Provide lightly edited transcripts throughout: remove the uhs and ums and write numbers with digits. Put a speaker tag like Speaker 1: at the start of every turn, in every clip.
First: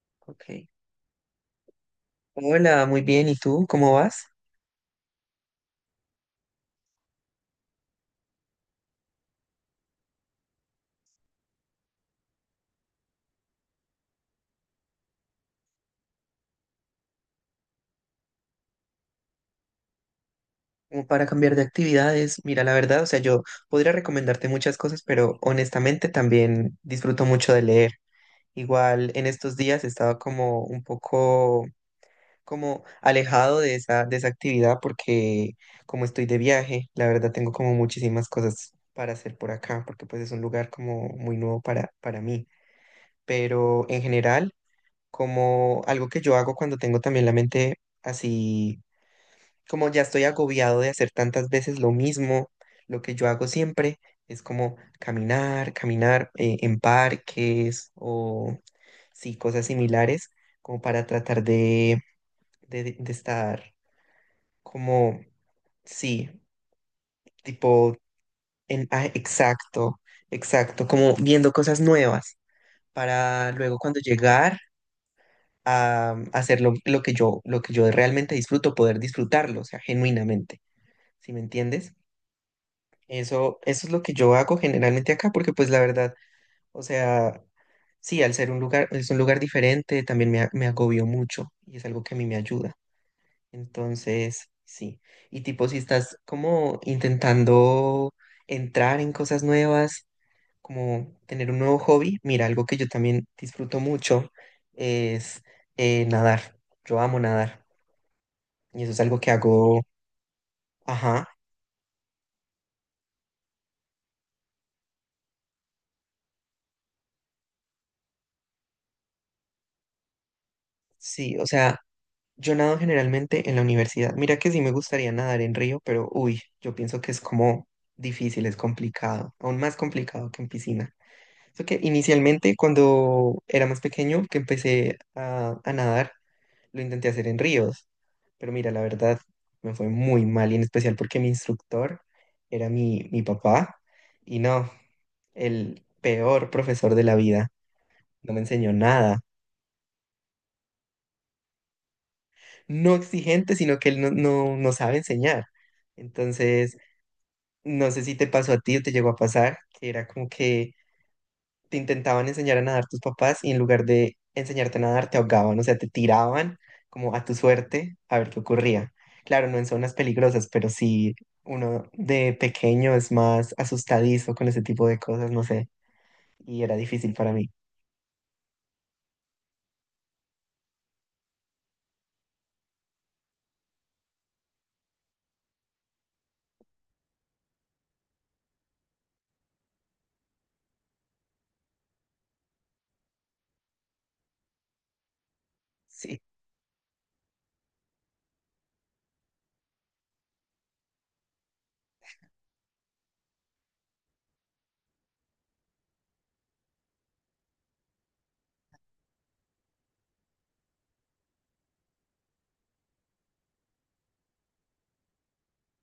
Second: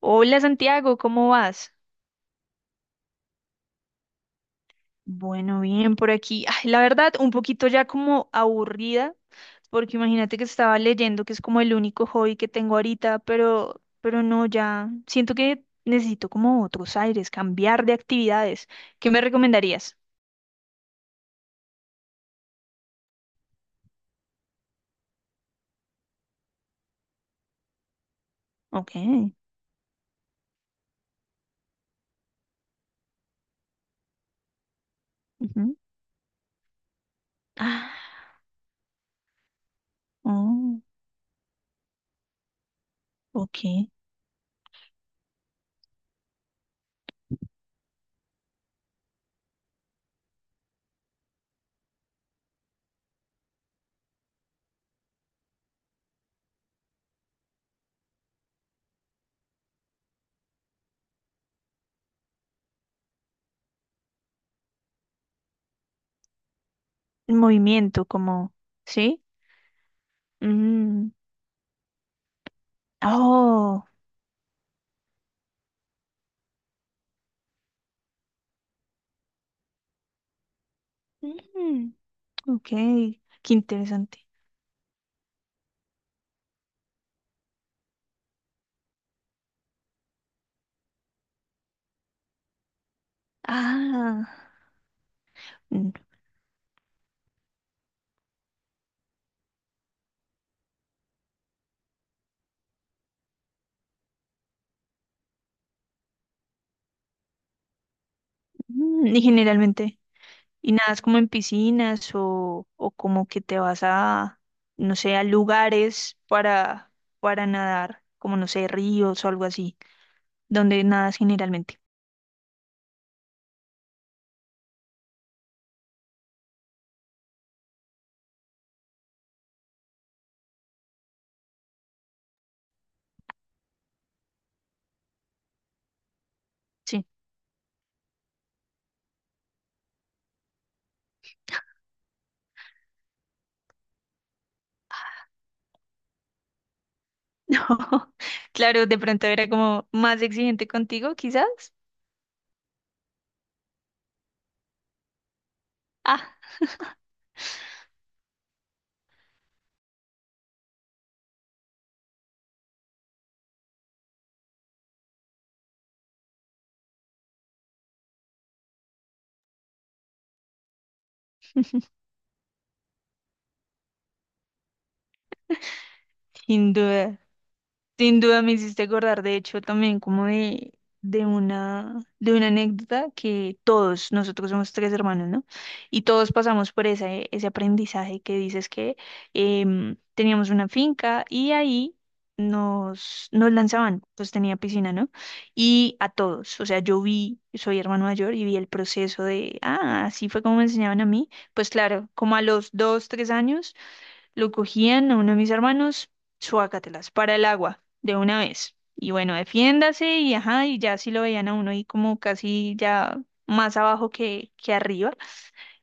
Speaker 1: Hola
Speaker 2: Ok.
Speaker 1: Santiago, ¿cómo vas?
Speaker 2: Hola, muy bien. ¿Y tú? ¿Cómo vas?
Speaker 1: Bueno, bien por aquí. Ay, la verdad, un poquito ya como aburrida, porque imagínate que estaba leyendo, que es como el único hobby que tengo ahorita, pero no, ya siento que necesito como otros aires, cambiar de actividades. ¿Qué me recomendarías?
Speaker 2: Como para cambiar de actividades. Mira, la verdad, o sea, yo podría recomendarte muchas cosas, pero honestamente también disfruto mucho de leer.
Speaker 1: Ok.
Speaker 2: Igual en estos días he estado como un poco como alejado de esa actividad porque
Speaker 1: Ujú.
Speaker 2: como estoy de viaje, la verdad tengo como
Speaker 1: Ah,
Speaker 2: muchísimas cosas para hacer por acá, porque pues es un lugar
Speaker 1: oh,
Speaker 2: como muy nuevo para mí. Pero
Speaker 1: ok.
Speaker 2: en general, como algo que yo hago cuando tengo también la mente así como ya estoy agobiado de hacer tantas veces lo mismo, lo que yo hago siempre es como caminar, caminar en parques o sí, cosas similares, como para tratar de estar como, sí, tipo,
Speaker 1: Movimiento, como.
Speaker 2: en,
Speaker 1: ¿Sí?
Speaker 2: exacto, exacto,
Speaker 1: Mm,
Speaker 2: como viendo cosas nuevas para luego
Speaker 1: oh,
Speaker 2: cuando llegar a hacer lo que yo realmente disfruto, poder disfrutarlo, o sea, genuinamente, ¿sí me
Speaker 1: mm,
Speaker 2: entiendes?
Speaker 1: ok. Qué
Speaker 2: Eso es lo que
Speaker 1: interesante.
Speaker 2: yo hago generalmente acá, porque pues la verdad, o sea, sí, al ser un lugar, es un lugar diferente, también me, me agobió mucho y es algo que a mí me ayuda.
Speaker 1: Ah.
Speaker 2: Entonces, sí. Y tipo, si estás como intentando entrar en cosas nuevas, como tener un nuevo hobby, mira, algo que yo también disfruto mucho es nadar. Yo amo nadar y eso es algo
Speaker 1: Y
Speaker 2: que hago,
Speaker 1: generalmente, y nada es como
Speaker 2: ajá,
Speaker 1: en piscinas o como que te vas a, no sé, a lugares para nadar, como no sé, ríos o algo así, donde nadas
Speaker 2: sí, o sea.
Speaker 1: generalmente.
Speaker 2: Yo nado generalmente en la universidad. Mira que sí me gustaría nadar en río, pero uy, yo pienso que es como difícil, es complicado, aún más complicado que en piscina. Eso que inicialmente cuando era más pequeño que empecé a nadar, lo
Speaker 1: Sí.
Speaker 2: intenté hacer en ríos, pero mira, la verdad me fue muy mal y en especial porque mi instructor era mi papá y no, el peor profesor de la vida.
Speaker 1: No,
Speaker 2: No me enseñó
Speaker 1: claro, de
Speaker 2: nada.
Speaker 1: pronto era como más exigente contigo, quizás.
Speaker 2: No exigente, sino que él no, no sabe enseñar.
Speaker 1: Ah,
Speaker 2: Entonces, no sé si te pasó a ti o te llegó a pasar, que era como que te intentaban enseñar a nadar tus papás y en lugar de enseñarte a nadar te ahogaban, o sea, te tiraban como a tu suerte a ver qué ocurría. Claro, no en zonas peligrosas, pero sí uno de pequeño es más asustadizo con ese tipo de cosas, no sé, y
Speaker 1: sin
Speaker 2: era difícil
Speaker 1: duda.
Speaker 2: para mí.
Speaker 1: Sin duda me hiciste acordar, de hecho, también como de una anécdota que todos, nosotros somos tres hermanos, ¿no? Y todos pasamos por ese aprendizaje que dices que teníamos una finca y ahí nos lanzaban, pues tenía piscina, ¿no? Y a
Speaker 2: Sí,
Speaker 1: todos, o sea, yo vi, soy hermano mayor y vi el proceso de, así fue como me enseñaban a mí, pues claro, como a los dos, tres años. Lo cogían a uno de mis hermanos, suácatelas, para el agua, de una vez. Y bueno, defiéndase y ajá, y ya si lo veían a uno ahí como casi ya más abajo que arriba,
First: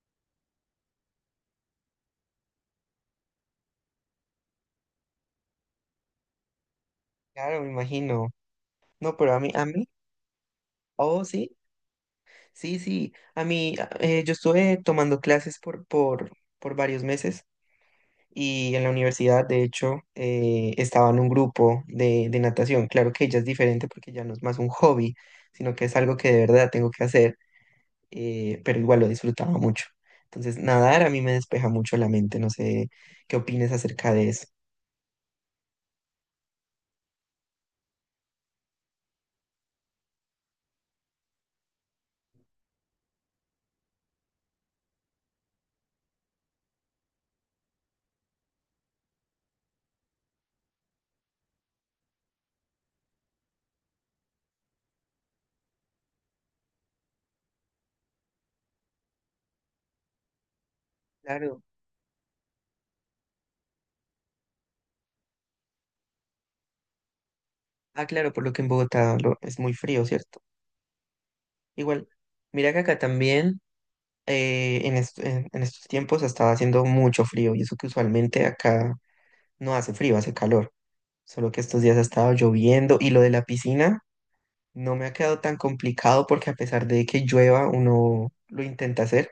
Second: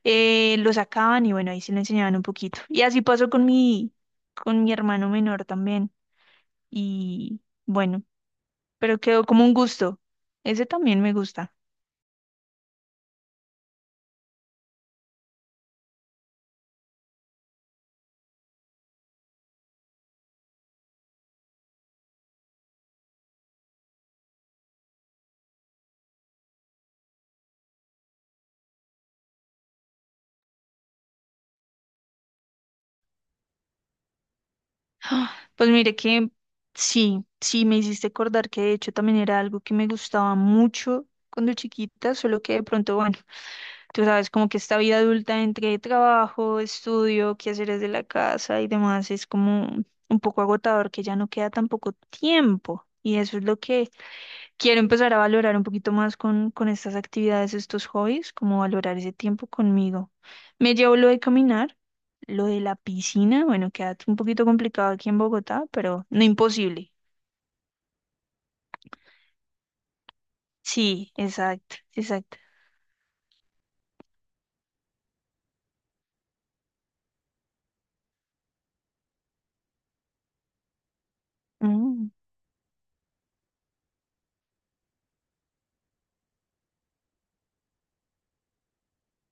Speaker 1: lo sacaban y bueno, ahí sí le enseñaban un poquito. Y así pasó con mi hermano menor también. Y
Speaker 2: claro, me
Speaker 1: bueno,
Speaker 2: imagino.
Speaker 1: pero
Speaker 2: No,
Speaker 1: quedó
Speaker 2: pero a
Speaker 1: como
Speaker 2: mí,
Speaker 1: un
Speaker 2: a mí,
Speaker 1: gusto. Ese también me
Speaker 2: oh,
Speaker 1: gusta.
Speaker 2: sí, sí, sí, a mí, yo estuve tomando clases por varios meses y en la universidad, de hecho, estaba en un grupo de natación. Claro que ella es diferente porque ya no es más un hobby, sino que es algo que de verdad tengo que hacer, pero igual lo disfrutaba mucho. Entonces, nadar a mí me despeja mucho la mente. No sé qué opines acerca de eso.
Speaker 1: Pues mire que sí, sí me hiciste acordar que de hecho también era algo que me gustaba mucho cuando chiquita, solo que de pronto, bueno. Tú sabes, como que esta vida adulta entre trabajo, estudio, quehaceres de la casa y demás es como un poco agotador, que ya no queda tan poco tiempo. Y eso es lo que quiero empezar a valorar un poquito más con estas actividades, estos hobbies, como valorar ese tiempo conmigo. Me llevo lo de
Speaker 2: Claro.
Speaker 1: caminar, lo de la piscina, bueno, queda un poquito complicado aquí en Bogotá, pero no imposible.
Speaker 2: Ah, claro, por lo que en Bogotá es muy frío, ¿cierto?
Speaker 1: Sí, exacto,
Speaker 2: Igual,
Speaker 1: exacto.
Speaker 2: mira que acá también en estos tiempos estaba haciendo mucho frío y eso que usualmente acá no hace frío, hace calor. Solo que estos días ha
Speaker 1: Mm,
Speaker 2: estado lloviendo y lo de la piscina no me ha quedado tan complicado porque a pesar de que llueva, uno lo intenta hacer,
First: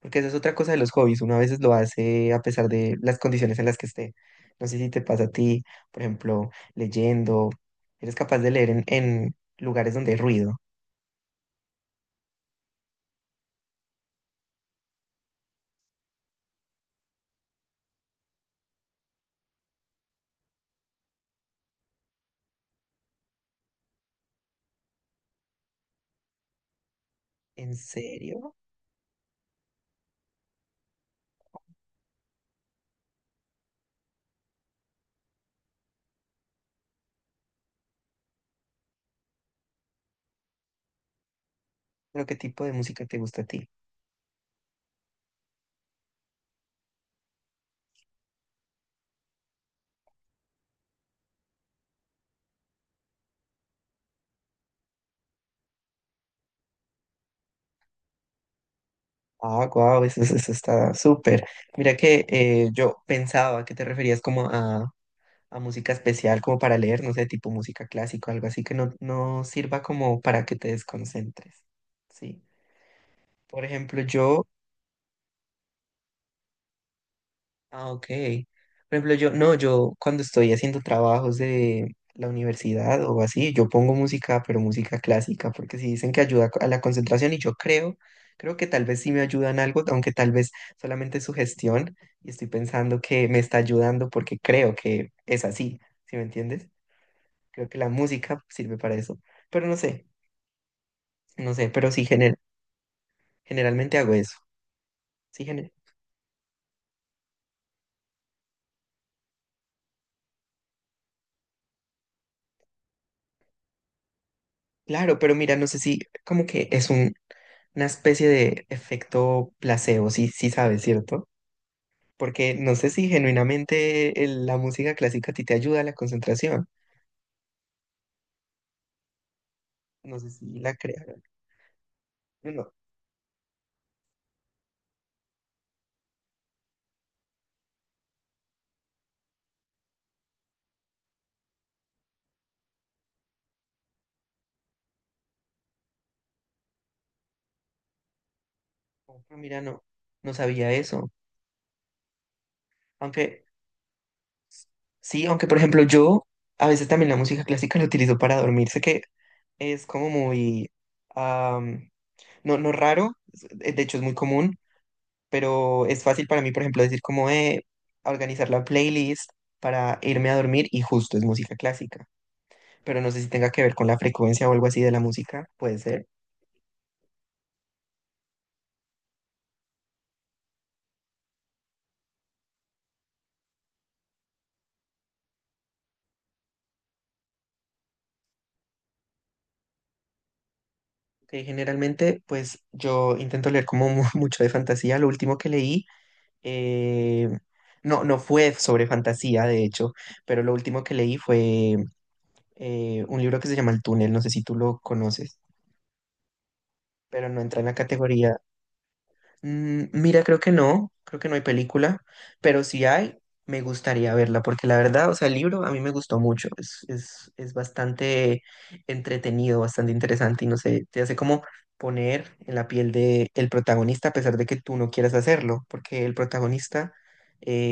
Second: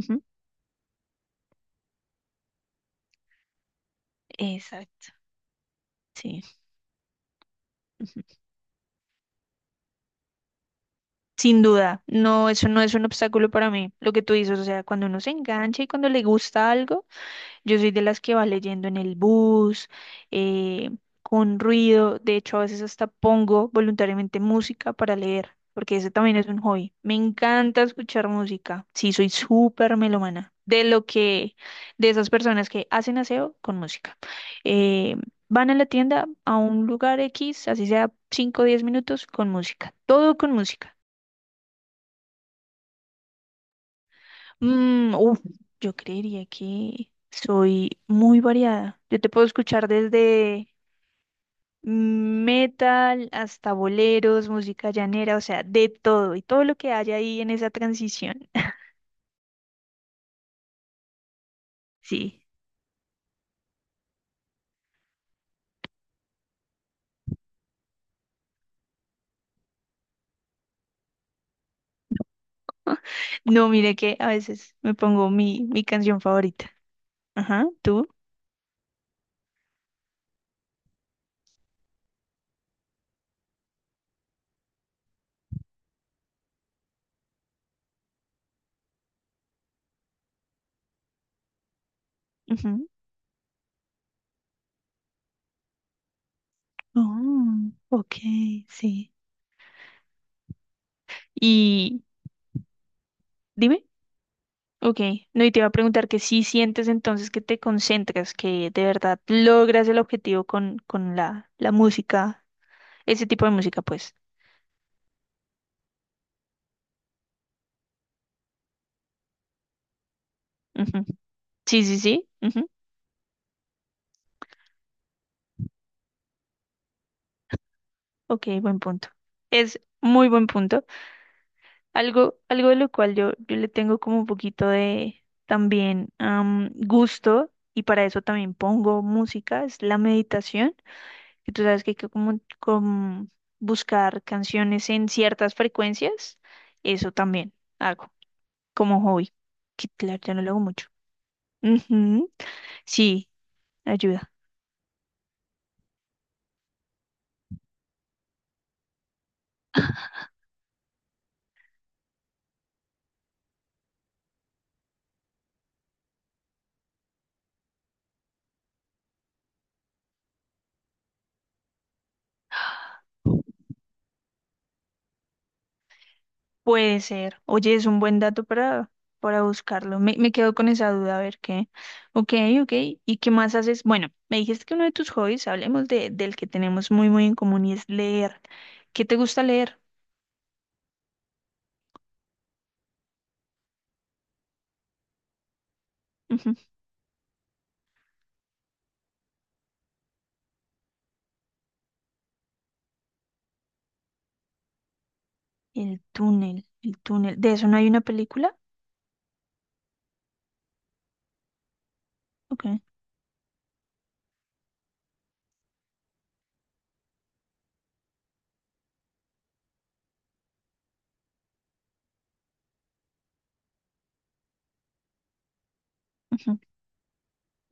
Speaker 2: porque esa es otra cosa de los hobbies, uno a veces lo hace a pesar de las condiciones en las que esté. No sé si te
Speaker 1: exacto,
Speaker 2: pasa a ti, por
Speaker 1: sí.
Speaker 2: ejemplo, leyendo, eres capaz de leer en lugares donde hay ruido.
Speaker 1: Sin duda, no, eso no es un obstáculo para mí, lo que tú dices, o sea, cuando uno se engancha y cuando le gusta algo, yo soy de las que va leyendo en el bus, eh, con ruido, de hecho a veces hasta pongo voluntariamente música para leer, porque ese también es un hobby. Me
Speaker 2: ¿En
Speaker 1: encanta escuchar
Speaker 2: serio?
Speaker 1: música, sí, soy súper melomana, de esas personas que hacen aseo con música. Eh, Van a la tienda, a un lugar X, así sea 5, o 10 minutos, con música. Todo con música.
Speaker 2: ¿Pero qué tipo de música te gusta a ti?
Speaker 1: Uf, yo creería que soy muy variada. Yo te puedo escuchar desde metal hasta boleros, música llanera, o sea, de todo y todo lo que haya ahí en esa transición.
Speaker 2: Ah, guau, eso está súper. Mira que
Speaker 1: Sí.
Speaker 2: yo pensaba que te referías como a música especial como para leer, no sé, tipo música clásica, algo así que no, no sirva como para que te desconcentres. Sí. Por
Speaker 1: No, mire
Speaker 2: ejemplo,
Speaker 1: que a
Speaker 2: yo,
Speaker 1: veces me pongo mi canción favorita. Ajá,
Speaker 2: ah, ok.
Speaker 1: ¿tú?
Speaker 2: Por ejemplo, yo, no, yo cuando estoy haciendo trabajos de la universidad o así, yo pongo música, pero música clásica, porque si dicen que ayuda a la concentración y yo creo, creo que tal vez sí me ayudan algo, aunque tal vez solamente es sugestión y estoy
Speaker 1: Ujú.
Speaker 2: pensando que me está ayudando porque creo que es así, ¿sí me entiendes? Creo
Speaker 1: Oh,
Speaker 2: que la
Speaker 1: ok,
Speaker 2: música sirve para
Speaker 1: sí.
Speaker 2: eso. Pero no sé, no sé, pero
Speaker 1: Y
Speaker 2: sí
Speaker 1: dime.
Speaker 2: generalmente hago eso.
Speaker 1: Ok, no,
Speaker 2: Sí,
Speaker 1: y te iba a preguntar que si sientes entonces que te concentras, que de verdad logras el objetivo con la música, ese tipo de música, pues.
Speaker 2: claro, pero mira, no sé si como que es una especie de efecto placebo, sí, sí sabes,
Speaker 1: Ujú.
Speaker 2: ¿cierto?
Speaker 1: Sí, sí, sí.
Speaker 2: Porque
Speaker 1: Ujú.
Speaker 2: no sé si genuinamente la música clásica a ti te ayuda a la concentración.
Speaker 1: Ok, buen punto. Es
Speaker 2: No sé
Speaker 1: muy
Speaker 2: si
Speaker 1: buen
Speaker 2: la
Speaker 1: punto.
Speaker 2: crearon.
Speaker 1: Algo,
Speaker 2: No,
Speaker 1: algo
Speaker 2: no,
Speaker 1: de lo cual yo le tengo como un poquito de también gusto, y para eso también pongo música, es la meditación, que tú sabes que hay que como buscar canciones en ciertas frecuencias, eso también hago. Como hobby,
Speaker 2: ah, mira, no,
Speaker 1: que claro,
Speaker 2: no
Speaker 1: ya no lo hago
Speaker 2: sabía
Speaker 1: mucho.
Speaker 2: eso.
Speaker 1: Ujú, sí,
Speaker 2: Aunque
Speaker 1: ayuda.
Speaker 2: sí, aunque por ejemplo yo a veces también la música clásica la utilizo para dormir. Sé que es como muy... no, no raro, de hecho es muy común, pero es fácil para mí, por ejemplo, decir como organizar la playlist para irme a dormir y justo es música clásica, pero no sé si tenga que ver con la frecuencia o algo así de la música, puede ser.
Speaker 1: Puede ser. Oye, es un buen dato para, buscarlo. Me quedo con esa duda, a ver qué. Ok, ok. ¿Y qué más haces? Bueno, me dijiste que uno de tus hobbies, hablemos del que tenemos muy, muy en común y es leer. ¿Qué te gusta leer?
Speaker 2: Que generalmente, pues yo intento leer como mucho de fantasía. Lo último que leí,
Speaker 1: Ujú.
Speaker 2: eh, no, no fue sobre fantasía, de hecho, pero lo último que leí fue un libro que se llama El Túnel, no sé si tú lo conoces,
Speaker 1: El túnel, el
Speaker 2: pero
Speaker 1: túnel.
Speaker 2: no
Speaker 1: ¿De
Speaker 2: entra en
Speaker 1: eso
Speaker 2: la
Speaker 1: no hay una
Speaker 2: categoría.
Speaker 1: película?
Speaker 2: Mm, mira, creo que no hay película, pero
Speaker 1: Ok.
Speaker 2: si hay, me gustaría verla, porque la verdad, o sea, el libro a mí me gustó mucho, es, es bastante entretenido, bastante interesante y no sé, te hace como poner en la piel de el protagonista a pesar de que tú no quieras hacerlo, porque el
Speaker 1: Ujú,
Speaker 2: protagonista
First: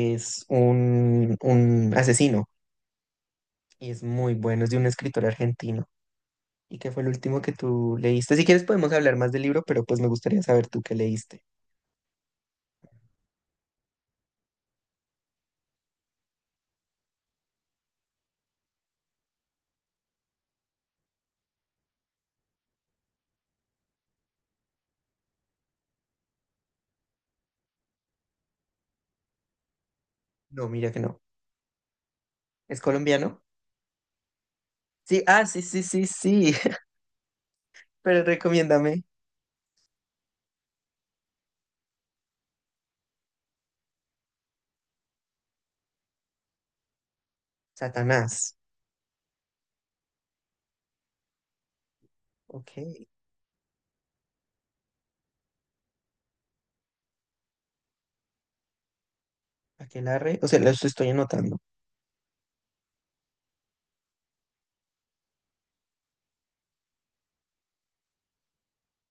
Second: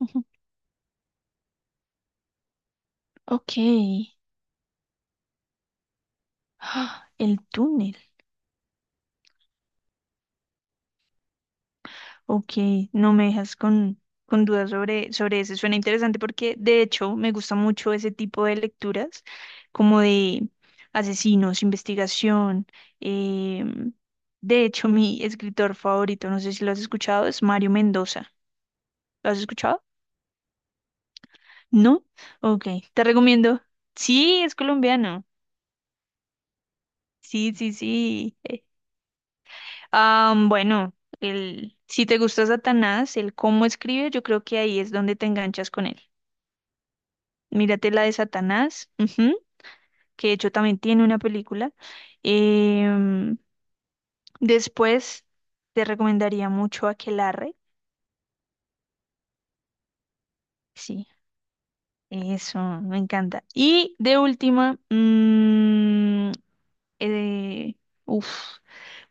Speaker 1: ujú.
Speaker 2: un asesino
Speaker 1: Ok.
Speaker 2: y es muy bueno, es de un escritor argentino. ¿Y qué fue el
Speaker 1: Ah, El
Speaker 2: último que tú
Speaker 1: túnel.
Speaker 2: leíste? Si quieres podemos hablar más del libro, pero pues me gustaría saber tú qué leíste.
Speaker 1: Ok, no me dejas con dudas sobre eso. Suena interesante porque de hecho me gusta mucho ese tipo de lecturas, como de asesinos, investigación. em, de hecho, mi escritor favorito, no sé si lo has escuchado, es Mario Mendoza. ¿Lo has escuchado?
Speaker 2: No, mira que no.
Speaker 1: ¿No? Ok,
Speaker 2: ¿Es
Speaker 1: te
Speaker 2: colombiano?
Speaker 1: recomiendo. Sí, es
Speaker 2: Sí,
Speaker 1: colombiano.
Speaker 2: ah, sí, sí, sí, sí.
Speaker 1: Sí, sí,
Speaker 2: Pero
Speaker 1: sí.
Speaker 2: recomiéndame.
Speaker 1: Bueno, si te gusta Satanás, el cómo escribe, yo creo que ahí es donde te enganchas con él. Mírate la de
Speaker 2: Satanás.
Speaker 1: Satanás, ujú, que de hecho también tiene una película.
Speaker 2: Ok.
Speaker 1: Em, Después te recomendaría mucho Aquelarre.
Speaker 2: Aquelarre. O sea, lo
Speaker 1: Sí,
Speaker 2: estoy anotando.
Speaker 1: eso, me encanta. Y de última, mm, eh, uf,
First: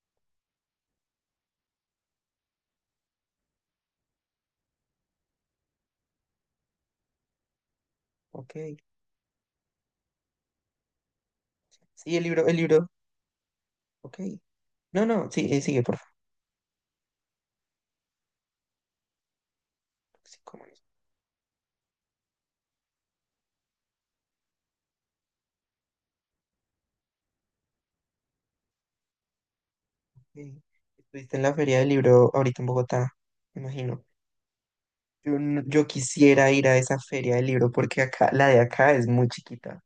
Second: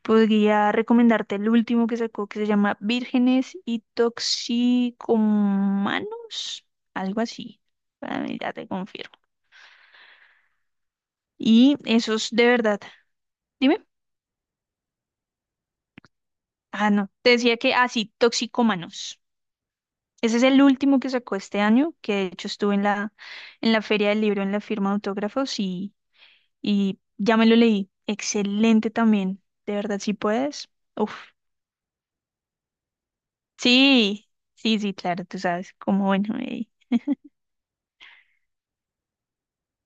Speaker 1: podría recomendarte el último que sacó que se llama Vírgenes y Toxicomanos, algo así. Para mí, ya te
Speaker 2: Ok.
Speaker 1: confirmo. Y
Speaker 2: Sí, el
Speaker 1: esos de
Speaker 2: libro, el
Speaker 1: verdad.
Speaker 2: libro.
Speaker 1: Dime.
Speaker 2: Ok. No, no, sí, sigue, por favor.
Speaker 1: Ah, no. Te decía que así, Toxicómanos. Ese
Speaker 2: Sí,
Speaker 1: es el
Speaker 2: cómo no.
Speaker 1: último que sacó este año, que de hecho estuve en la, Feria del Libro, en la firma de autógrafos y ya me lo leí. Excelente también. De verdad, si
Speaker 2: Sí.
Speaker 1: puedes. Uf.
Speaker 2: Estuviste en la Feria del Libro ahorita en Bogotá, me imagino.
Speaker 1: Sí, sí, sí, claro,
Speaker 2: Yo,
Speaker 1: tú sabes
Speaker 2: yo
Speaker 1: cómo bueno.
Speaker 2: quisiera ir
Speaker 1: eh.
Speaker 2: a esa Feria del Libro porque acá, la de acá es muy chiquita.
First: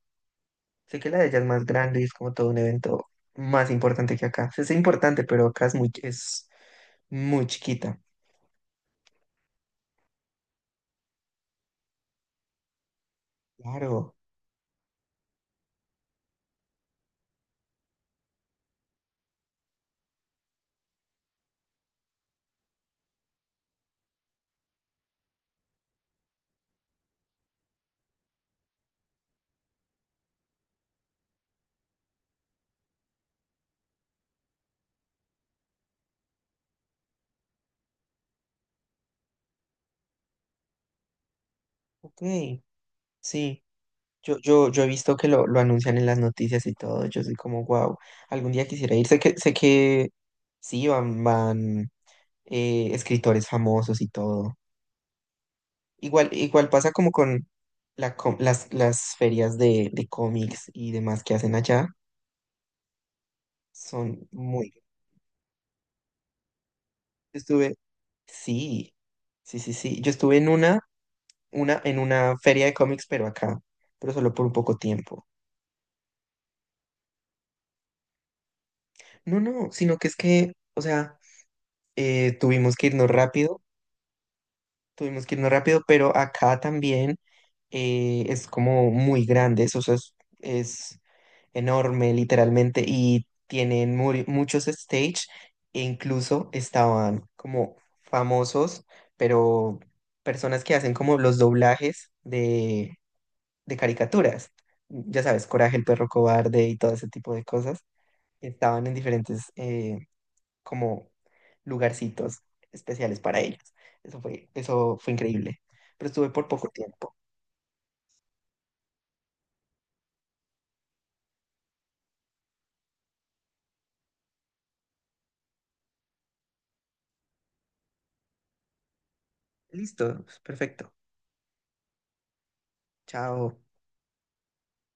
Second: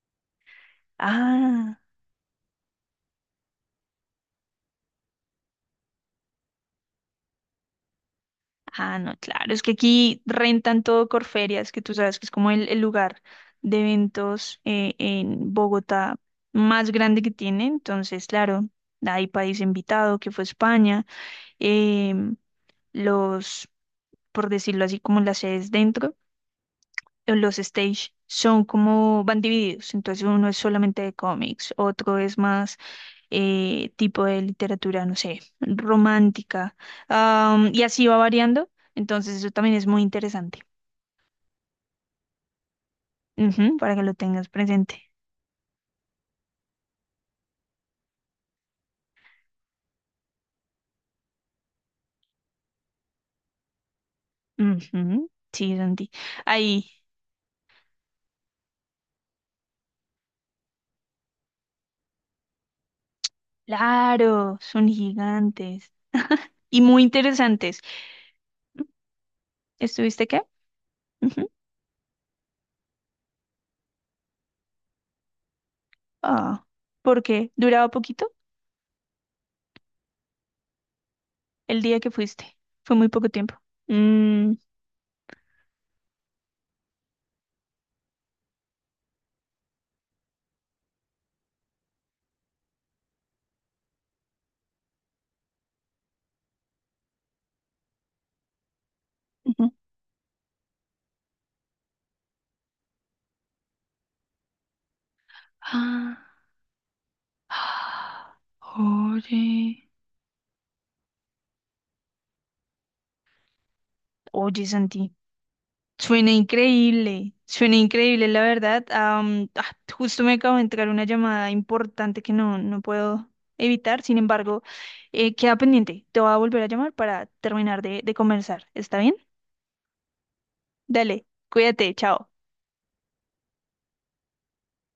Speaker 2: Sé que la de allá es más
Speaker 1: Ah.
Speaker 2: grande y es como todo un evento más importante que acá. O sea, es importante, pero acá es muy chiquita.
Speaker 1: Ah, no, claro, es que aquí rentan todo Corferias, que tú sabes que es como el lugar de
Speaker 2: Claro,
Speaker 1: eventos en Bogotá más grande que tiene. Entonces, claro, hay país invitado, que fue España, em, los, por decirlo así, como las sedes dentro, los stage son como, van divididos. Entonces, uno es solamente de cómics, otro es más tipo de literatura, no sé, romántica, y así va variando. Entonces, eso también es muy interesante.
Speaker 2: ok, sí.
Speaker 1: Ujú, para que lo
Speaker 2: Yo,
Speaker 1: tengas
Speaker 2: yo, yo he
Speaker 1: presente.
Speaker 2: visto que lo anuncian en las noticias y todo. Yo soy como, wow, algún día quisiera ir. Sé que sí, van, van escritores famosos y todo.
Speaker 1: Ujú, sí, Santi.
Speaker 2: Igual, igual
Speaker 1: Ahí,
Speaker 2: pasa como con la las ferias de cómics y demás que hacen allá. Son
Speaker 1: claro,
Speaker 2: muy...
Speaker 1: son gigantes y muy
Speaker 2: yo estuve,
Speaker 1: interesantes.
Speaker 2: sí, sí, sí, sí. Yo
Speaker 1: ¿Estuviste
Speaker 2: estuve
Speaker 1: qué?
Speaker 2: en
Speaker 1: Ujú.
Speaker 2: una, en una feria de cómics, pero acá, pero solo por un poco tiempo.
Speaker 1: Ah, porque duraba poquito
Speaker 2: No, no, sino que es que, o sea,
Speaker 1: el día que fuiste.
Speaker 2: tuvimos que
Speaker 1: Fue muy
Speaker 2: irnos
Speaker 1: poco tiempo.
Speaker 2: rápido.
Speaker 1: Mm,
Speaker 2: Tuvimos que irnos rápido, pero acá también es como muy grande, eso, o sea, es enorme literalmente y tienen muchos stage e incluso estaban como famosos,
Speaker 1: ujú.
Speaker 2: pero personas que hacen como los doblajes de caricaturas, ya sabes, Coraje, el perro
Speaker 1: Ah,
Speaker 2: cobarde y todo ese tipo de cosas,
Speaker 1: ah,
Speaker 2: estaban en diferentes
Speaker 1: oye.
Speaker 2: como lugarcitos especiales para ellos.
Speaker 1: Oye,
Speaker 2: Eso fue
Speaker 1: Santi.
Speaker 2: increíble. Pero estuve por poco tiempo.
Speaker 1: Suena increíble, la verdad. Justo me acabo de entrar una llamada importante que no, no puedo evitar, sin embargo, queda pendiente. Te voy a volver a llamar para terminar de conversar. ¿Está bien?
Speaker 2: Listo, perfecto.
Speaker 1: Dale, cuídate, chao.
Speaker 2: Chao.